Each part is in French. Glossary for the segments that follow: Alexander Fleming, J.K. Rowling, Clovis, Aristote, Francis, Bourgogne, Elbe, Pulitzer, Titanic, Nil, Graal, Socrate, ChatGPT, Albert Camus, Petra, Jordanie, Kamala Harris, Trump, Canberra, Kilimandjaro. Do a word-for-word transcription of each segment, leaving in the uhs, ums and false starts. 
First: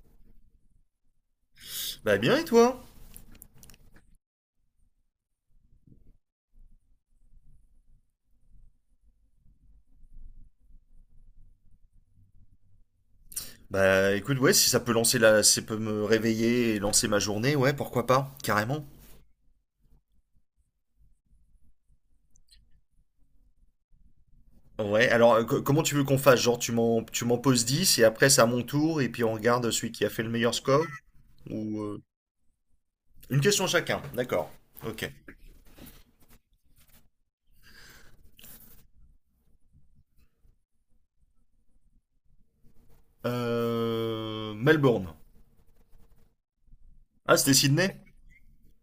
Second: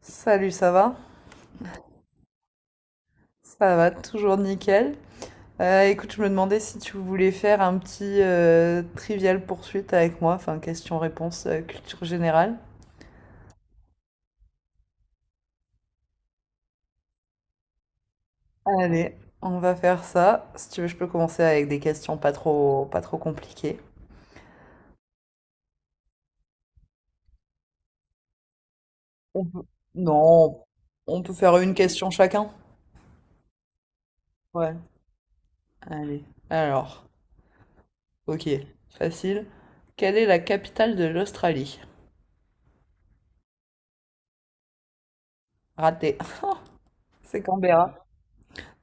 Salut, ça va? Bah bien et toi? Ça va, toujours nickel. Euh, écoute, je me demandais si tu voulais faire un petit euh, trivial poursuite avec moi, enfin question-réponse, euh, culture générale. Bah écoute, ouais, si ça peut lancer la... si ça peut me réveiller et lancer ma journée, ouais, pourquoi pas, carrément. Allez, on va faire ça. Si tu veux, je peux commencer avec des questions pas trop, pas trop compliquées. Ouais, alors, euh, co- comment tu veux qu'on fasse? Genre tu m'en tu m'en poses dix et après c'est à mon tour et puis on On peut- regarde celui qui a fait le meilleur Non, score on peut faire une ou euh, question chacun. une question chacun, d'accord. Ouais, OK. allez. Alors, ok, facile. Quelle est la capitale de l'Australie? Euh... Melbourne. Raté. Ah, C'est c'était Canberra. Sydney?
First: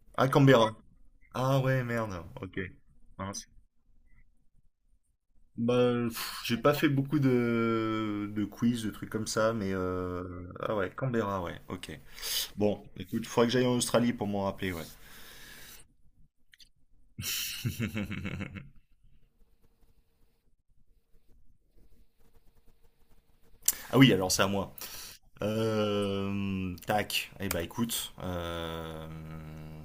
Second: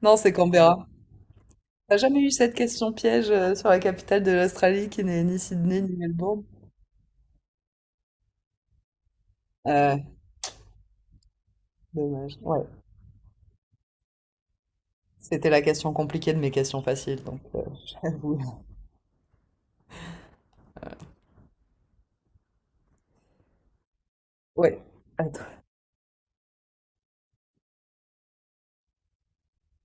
Non, Ah, c'est Canberra. Canberra. Ah ouais, T'as jamais merde. eu cette OK. question piège, Mince. euh, sur la capitale de l'Australie qui n'est ni Sydney ni Bah, pff, Melbourne? j'ai pas fait beaucoup de, de quiz, de trucs comme ça, mais Euh, euh... ah ouais, Canberra, ouais, ok. dommage. Ouais. Bon, écoute, il faudrait que j'aille en Australie pour m'en rappeler, ouais. C'était la question compliquée de mes questions faciles, donc, euh, j'avoue. Ah oui, alors c'est à moi. Ouais. Attends. Euh, tac. Eh bah écoute, euh,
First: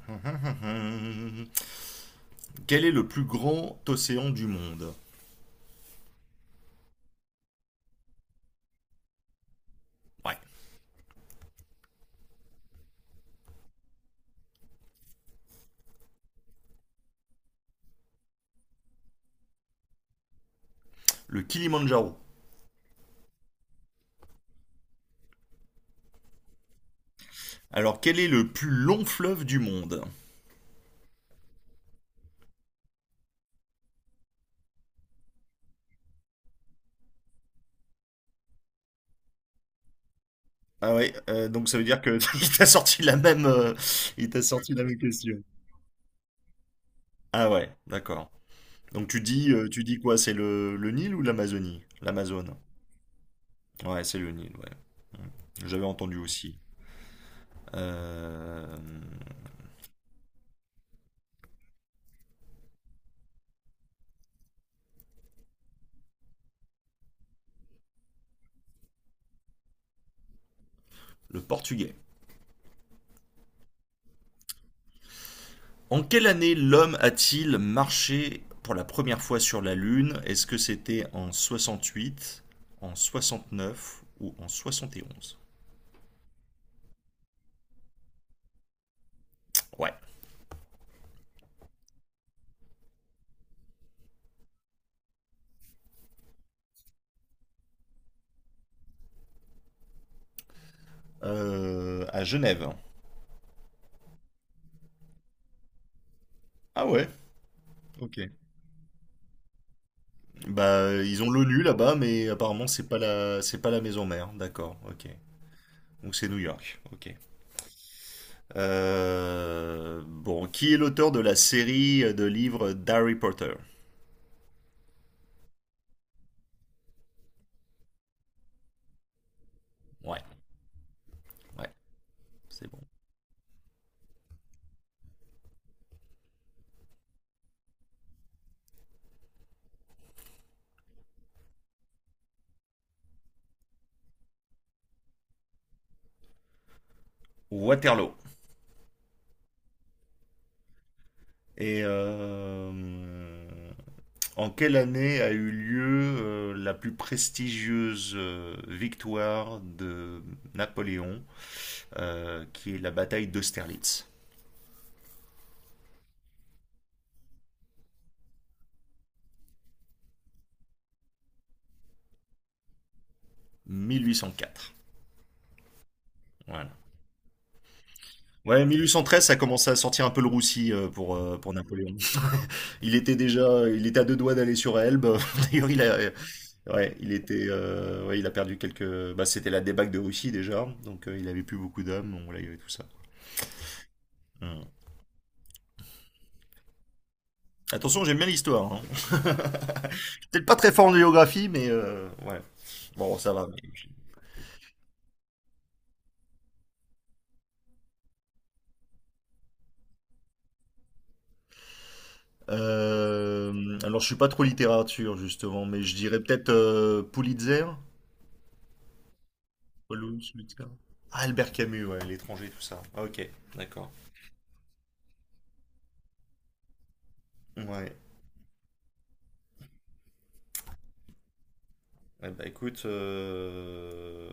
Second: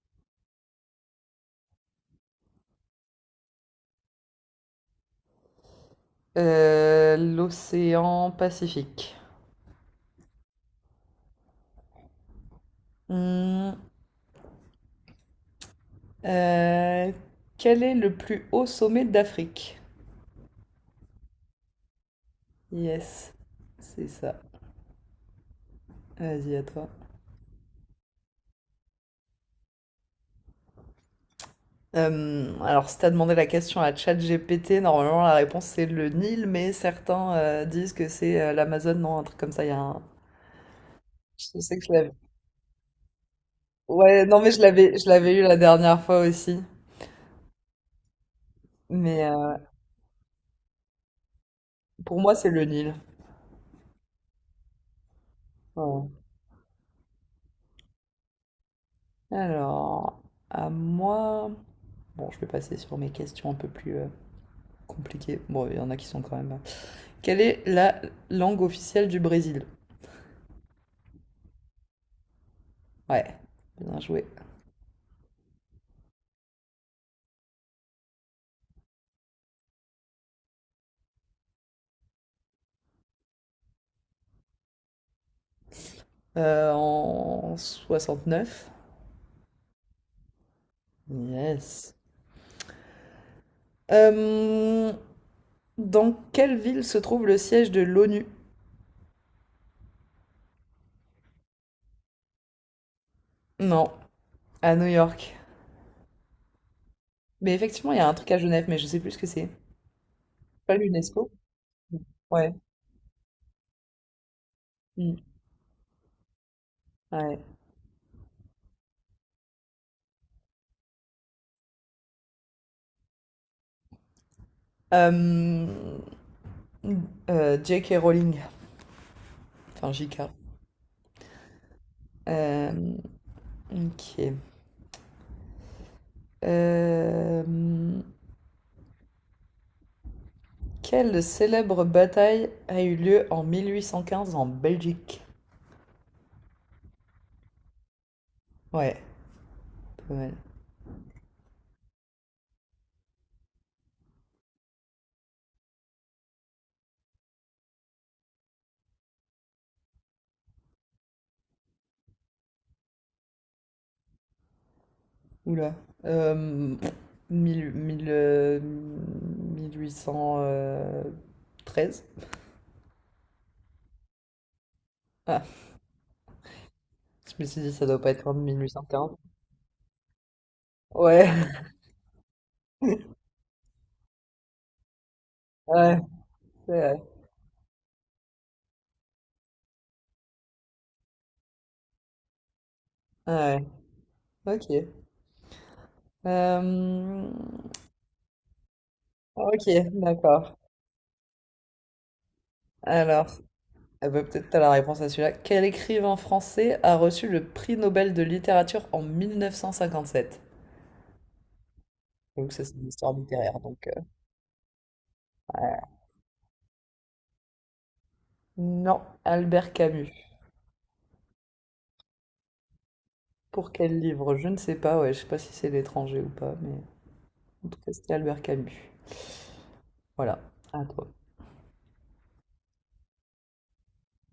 quel est le plus grand océan du monde? Euh, l'océan Pacifique. Ouais, Hmm, euh, quel est le plus haut sommet d'Afrique? le Kilimandjaro. Yes, c'est ça. Vas-y, à toi. Alors, quel est le plus long fleuve du monde? Euh, alors, si t'as demandé la question à ChatGPT, normalement la réponse c'est le Nil, mais certains euh, disent que c'est euh, l'Amazone, non, un truc comme ça. Il y a un, Ah ouais, euh, Je donc ça sais veut que je dire l'avais que il t'a sorti la même, euh, ouais, il non, t'a mais je sorti la l'avais même je l'avais question. eu la dernière fois aussi. Ah ouais, d'accord. Donc tu Mais, dis, euh, euh, tu dis quoi? C'est le, le Nil ou l'Amazonie? pour moi, c'est L'Amazone. le Nil. Ouais, c'est le Nil, ouais. J'avais Ouais. entendu aussi. Euh, Alors, à moi... Bon, je vais passer sur mes questions un peu plus euh, compliquées. Bon, il y en a qui sont quand même. euh, Quelle est la langue officielle du Brésil? le portugais. Ouais, bien joué. En quelle année l'homme a-t-il marché pour la première fois sur la Lune? Est-ce que c'était en soixante-huit, en soixante-neuf ou en soixante et onze? Euh, en neuf. Ouais. Yes. Euh, dans quelle ville se trouve le siège de l'O N U? Euh, à Genève. Non, à New York. Ah ouais. Mais effectivement, il y a un Ok. truc à Genève, mais je sais plus ce que c'est. Pas Bah ils l'UNESCO? ont l'O N U là-bas, mais Ouais. apparemment c'est pas la c'est pas la maison mère. D'accord. Ok. Mm. Donc c'est New York. Ok. Ouais. Euh, bon, qui est l'auteur de la série de livres d'Harry Potter? Euh, euh, J K. Rowling, enfin Ouais. J K. Ouais. C'est bon. Euh, ok. Euh, quelle célèbre bataille a eu lieu en mille huit cent quinze en Belgique? Waterloo. Ouais, pas mal. Et euh, en quelle année a eu lieu euh, la plus prestigieuse euh, victoire de Napoléon, euh, qui est la bataille d'Austerlitz? Oula. Euh, mille- mille, euh, mille huit cent treize? mille huit cent quatre. Ah, Voilà. je me suis dit, ça doit pas être en Ouais, mille huit cent quinze. mille huit cent treize, ça commençait à sortir un peu le roussi, euh, pour, euh, Ouais, pour Napoléon. Il était déjà, il était à deux doigts d'aller sur Elbe. D'ailleurs, il a, ouais, euh, c'est ouais, vrai. il était, euh, ouais, il a perdu quelques. Bah, c'était la débâcle de Russie déjà, donc euh, il avait plus beaucoup d'hommes, on là, il y avait tout ça. Ouais, ouais. Hmm. Ok. Euh, Attention, j'aime bien l'histoire, hein. ok, Peut-être d'accord. pas très fort en géographie, mais euh, ouais. Bon, ça Alors, va. Mais- eh ben, peut-être t'as la réponse à celui-là. Quel écrivain français a reçu le prix Nobel de littérature en mille neuf cent cinquante-sept? Donc ça, c'est une histoire littéraire, Euh, donc, Alors, euh, je suis pas trop littérature, justement, mais ouais. je dirais peut-être euh, Pulitzer. Non, Albert Camus. Paul Pulitzer. Ah, Albert Camus, ouais, l'étranger, tout ça. Ah, ok, Pour d'accord. quel livre? Je ne sais pas, ouais, je sais pas si c'est l'étranger ou pas, mais en tout cas, Ouais. c'était Albert Camus. Voilà, à toi. Eh ben, écoute, euh,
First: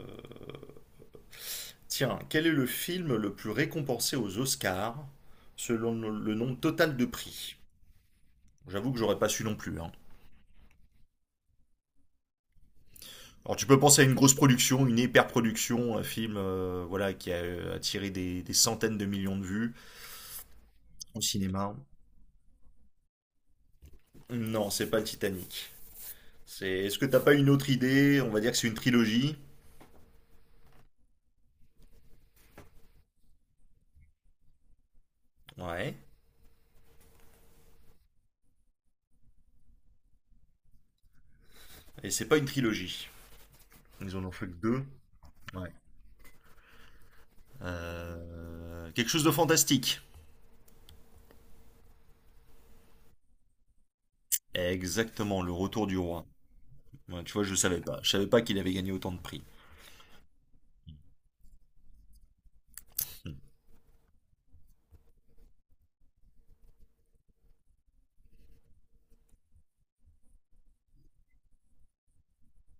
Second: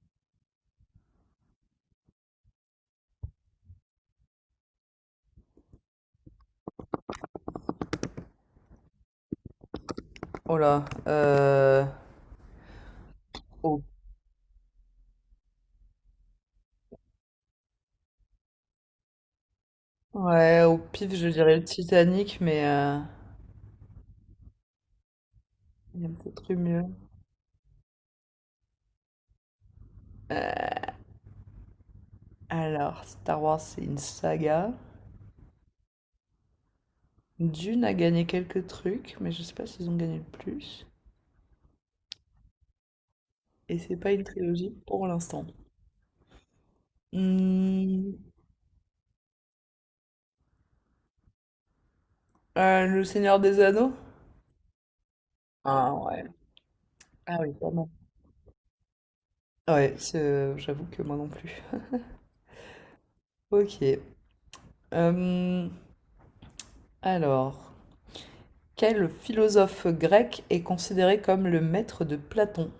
tiens, quel est le film le plus récompensé aux Oscars selon le le nombre total de prix? J'avoue que j'aurais pas su non plus, hein. Oh là, euh... Alors tu peux au- penser à une grosse production, une hyper-production, un film, euh, voilà, qui a euh, attiré des, des centaines de millions de vues Ouais, au pif, au je dirais le cinéma. Titanic, mais euh, Non, c'est pas le Titanic. il y a peut-être eu mieux. C'est... Est-ce que t'as pas une autre idée? On va dire que c'est une trilogie. Alors, Star Wars, c'est une saga. Ouais. Dune a gagné quelques trucs, mais je sais pas s'ils ont gagné le plus. Et c'est pas une trilogie. Et c'est pas Ils une en ont fait que trilogie deux. pour l'instant. Ouais. Hmm, Euh, Quelque chose de fantastique. euh, Le Seigneur des Anneaux? Exactement, le retour Ah du ouais. roi. Ouais, tu Ah vois, oui, je savais vraiment. pas. Je savais pas qu'il avait gagné autant de prix. Ouais, c'est- j'avoue que moi non plus. Hmm. Ok. Euh, alors, quel philosophe grec est considéré comme le maître de Platon?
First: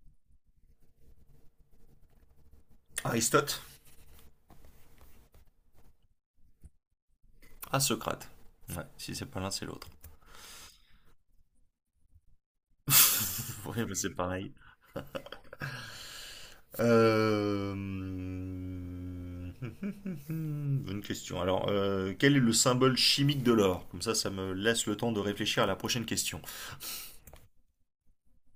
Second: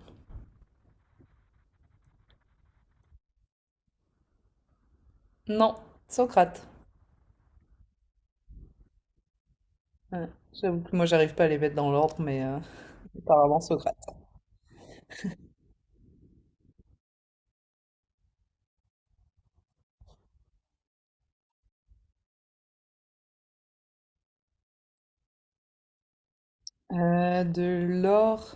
Aristote? Non, Socrate. Ah, Socrate. Ouais, si c'est pas l'un, c'est l'autre. Ouais, j'avoue que moi j'arrive pas à les mettre dans l'ordre, mais euh, apparemment Ouais, Socrate. bah, c'est pareil. Euh, Bonne question. Alors, euh, quel est le symbole chimique de l'or? Comme ça, ça me laisse le temps de réfléchir à la prochaine question. Euh, de l'or.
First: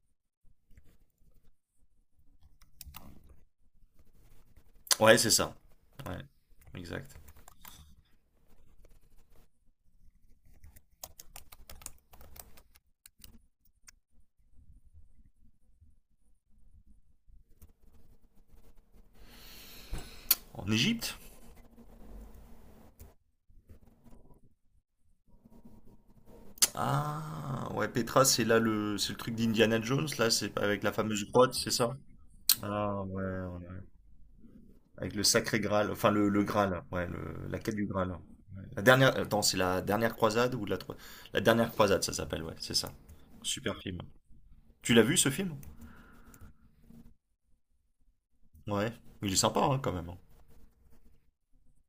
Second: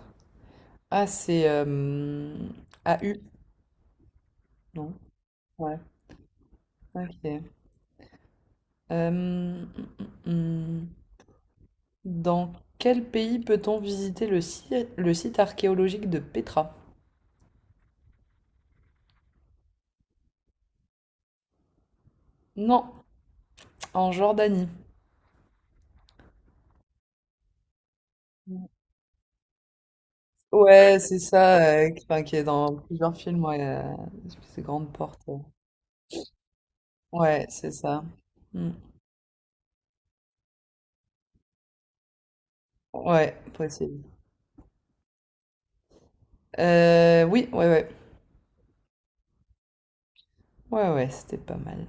Ah, c'est euh, A U, non? Ouais, c'est ça. Ouais, Ouais, exact. ok. Euh, hum, hum, hum. Dans quel pays peut-on visiter le site, le site archéologique de Petra? En Égypte? Non, en Jordanie. Ah, ouais, Petra, c'est là le, c'est le truc d'Indiana Jones, là, c'est pas avec la Ouais, c'est fameuse grotte, ça, c'est euh, ça? qui, enfin, qui est dans Ah, plusieurs ouais, films, ouais, euh, ouais. ces grandes Avec portes. le euh. sacré Graal, enfin le, le Graal, ouais, Ouais, le- la c'est quête du ça. Graal. Mm. La dernière, attends, c'est la dernière croisade ou de la, tro- la dernière croisade, ça s'appelle, ouais, c'est ça. Ouais, Super film. possible. Tu l'as vu ce film? Euh, oui, ouais, ouais. Ouais, il est sympa, hein, quand même, hein. Ouais, ouais, c'était pas mal.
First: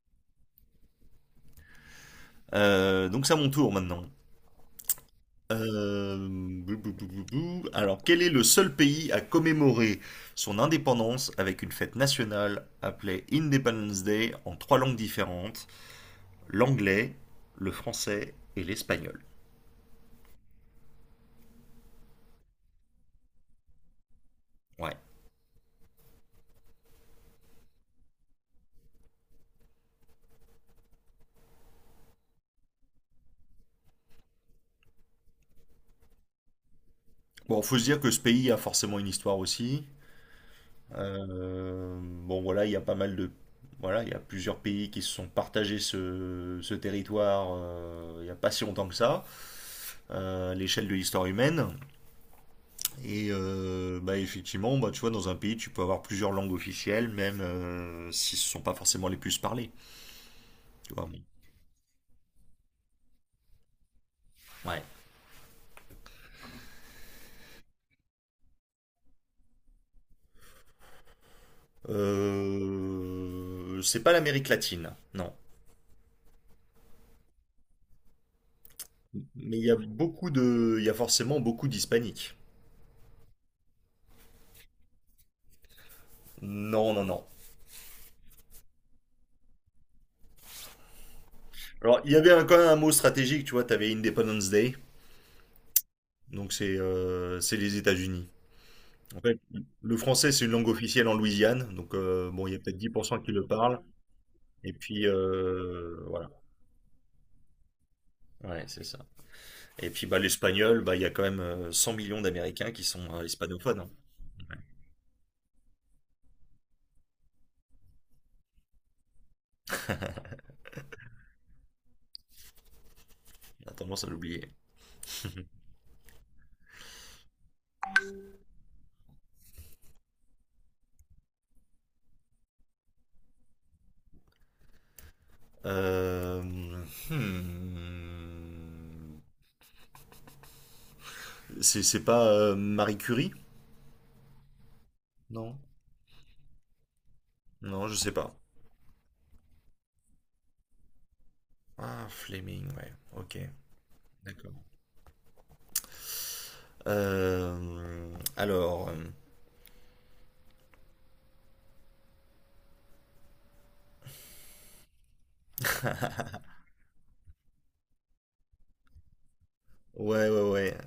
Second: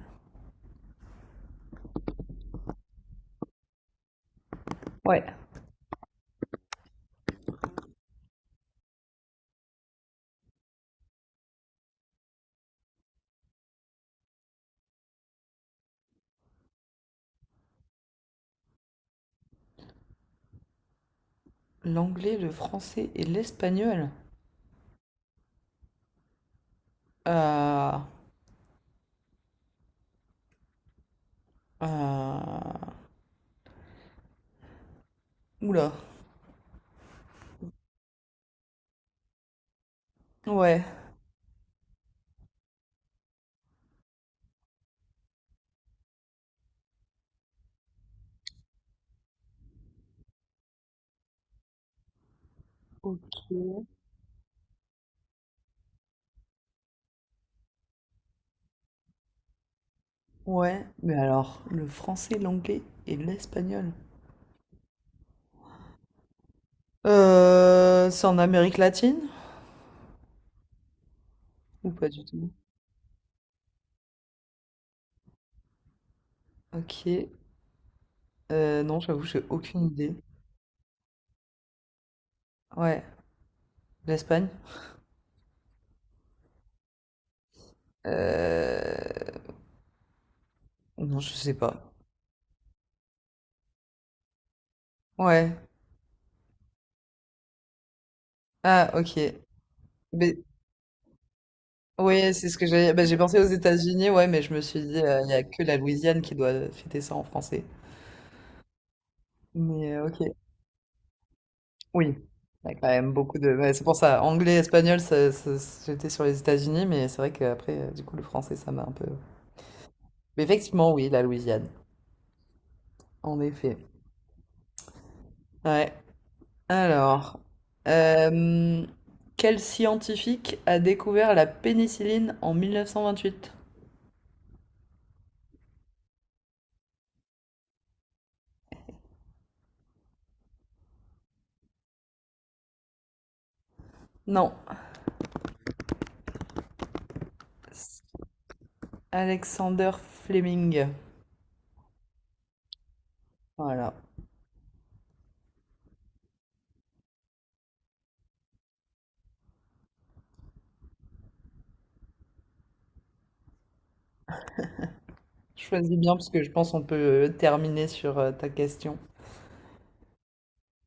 Euh, donc c'est à mon tour maintenant. Ouais. Euh, Bou, bou, bou, bou, bou. Alors, quel est le seul pays à commémorer son indépendance avec une fête nationale appelée Independence Day en trois langues différentes, l'anglais, le français et l'espagnol? L'anglais, le français et l'espagnol. Ouais. Ah, ah. Oula. Bon, faut se dire que ce pays a forcément une histoire aussi. Ouais. Euh, bon, voilà, il y a pas mal de... Voilà, il y a plusieurs pays qui se sont partagés ce, ce territoire, euh, il n'y a pas si longtemps que ça, euh, à l'échelle de l'histoire humaine. Ok. Et euh, bah, effectivement, bah, tu vois, dans un pays, tu peux avoir plusieurs langues officielles, même euh, si ce ne sont pas forcément les plus parlées. Ouais, Tu vois. mais Mais- alors, le français, l'anglais et l'espagnol. Ouais. Euh, c'est en Amérique latine? Ou pas du tout? Euh, c'est pas l'Amérique latine, non. Ok. Euh, non, j'avoue, j'ai Mais il y a aucune idée. beaucoup de, il y a forcément beaucoup d'hispaniques. Ouais, l'Espagne? Non, non, non. Euh... Non, je sais pas. Alors, il y avait un- quand même un mot stratégique, tu vois, tu avais Independence Day, Ouais. donc c'est euh, c'est les États-Unis. Ah, ok. En fait, le français, Mais c'est une langue officielle en Louisiane, donc euh, ouais, bon, c'est il y ce a que peut-être dix j'ai. Bah, pour j'ai cent qui pensé aux le parlent. États-Unis, ouais, mais je me Et suis dit, puis euh, il y a que la euh, Louisiane voilà, qui doit fêter ça en français. ouais, c'est ça. Et Mais euh, puis bah ok. l'espagnol, bah il y a quand même euh, cent Oui, millions il y d'Américains a qui quand même sont euh, beaucoup de. Ouais, hispanophones, c'est hein. pour ça, anglais, espagnol, ça- ça- j'étais sur les États-Unis, mais c'est vrai qu'après, euh, du coup, le français, ça m'a un peu. Mais effectivement, oui, la Louisiane, en On a effet. tendance à l'oublier. Ouais. Alors, euh, quel scientifique a découvert la pénicilline en mille neuf cent vingt-huit? Euh, hmm. C'est c'est pas euh, Marie Curie? Non, Non. Non, je sais pas. Alexander Fleming. Ah, Fleming, ouais. Ok, Voilà. d'accord. Euh, alors, euh, Choisis bien parce que je pense qu'on peut, euh, terminer sur euh, ta question. ouais, ouais, ouais.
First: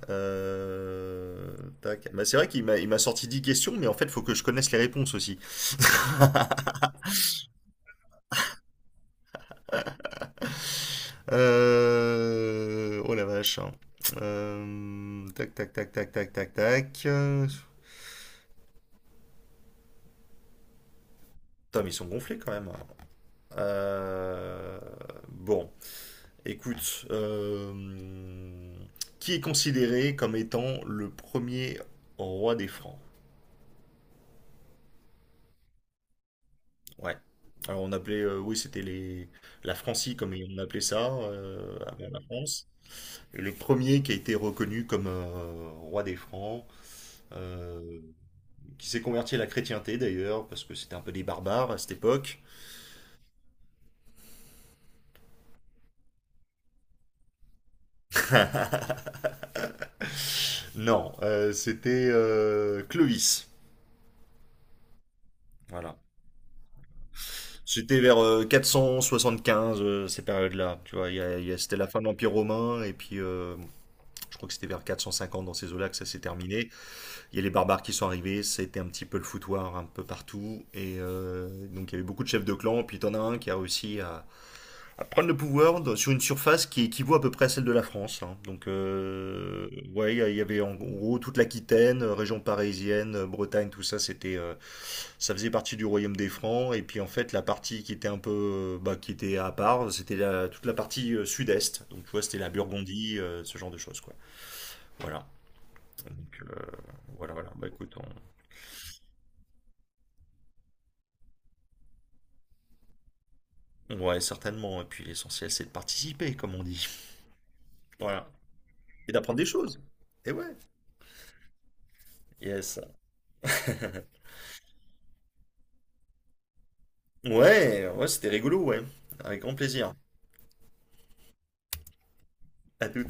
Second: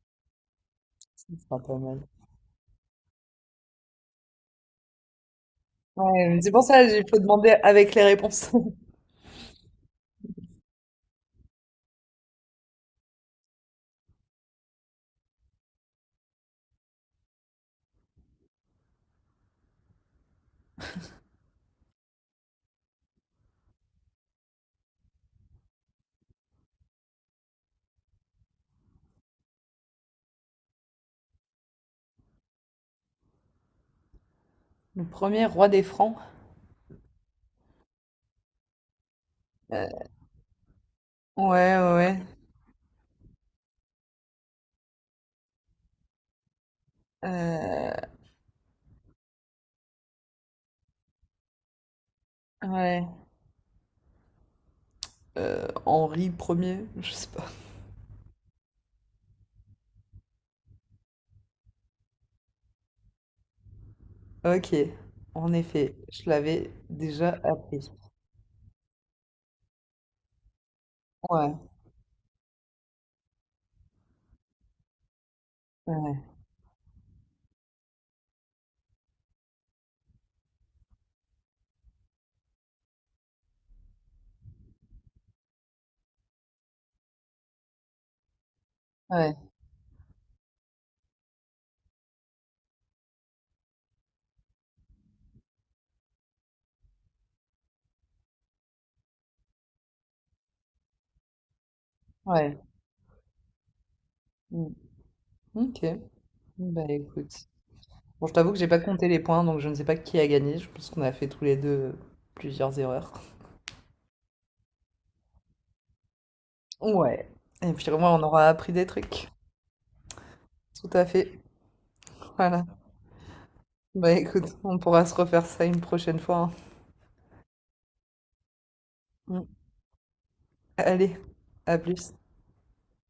Ce euh, sera pas mal. Tac. Bah, c'est vrai qu'il m'a il m'a sorti dix questions, mais en fait, faut que je connaisse les réponses aussi. Ouais, mais c'est pour ça, qu'il faut demander avec les réponses. Euh, Oh la vache, hein. Euh, Tac, tac, tac, tac, tac, tac, tac. Euh, Putain, mais ils sont gonflés quand même. Euh, Bon, écoute, euh, Qui est considéré comme étant le premier roi des Francs? Le premier roi des Francs. Ouais. Alors on appelait, euh, oui, c'était les... la Euh, Francie comme on appelait ça, ouais, euh, ouais, avant la ouais. France. Et le premier qui a été reconnu comme, euh, roi des Francs, Euh, euh, qui s'est converti à la chrétienté d'ailleurs, parce que c'était un peu des barbares à cette époque. ouais. Euh, Henri premier, je sais pas. Non, euh, c'était euh, Clovis. Ok, en effet, Voilà. je l'avais déjà appris. C'était vers euh, quatre cent soixante-quinze, euh, ces périodes-là. Tu vois, il y a- il y a- Ouais, c'était la fin de l'Empire romain, et puis euh, je crois que c'était vers quatre cent cinquante dans ces eaux-là que ça s'est ouais, terminé. Il y a les barbares qui sont arrivés, c'était un petit peu le foutoir un peu partout, et euh, donc il y avait beaucoup de chefs de clan, puis t'en as un qui a réussi à prendre le pouvoir sur une surface qui équivaut à peu près à celle de la France, hein. Donc, ouais, euh, ouais, il y a- il y avait en gros toute l'Aquitaine, euh, région parisienne, euh, Bretagne, tout ça, c'était, euh, ça faisait partie du royaume des Francs. Et puis en fait, la partie qui était un peu, euh, bah, qui était à part, c'était la- toute la partie, euh, sud-est. Donc, tu vois, c'était la ouais. Burgondie, euh, ce genre de choses, quoi. Mm. Voilà. Ok, Donc, euh, bah voilà, écoute. voilà. Bah, écoute, Bon, je t'avoue que j'ai pas compté les points, donc je ne sais pas qui a gagné. Je pense qu'on a fait tous les deux, euh, plusieurs erreurs. on... ouais, certainement. Et puis l'essentiel, c'est de participer, comme on dit. Ouais. Et puis au moins, on Voilà. aura appris des Et trucs. d'apprendre des choses. Et ouais. Tout à fait. Voilà. Yes. Bah écoute, on pourra se refaire ça une prochaine fois, hein. Ouais, ouais, c'était rigolo, ouais. Avec Mm. grand plaisir. Allez, à plus. À tout.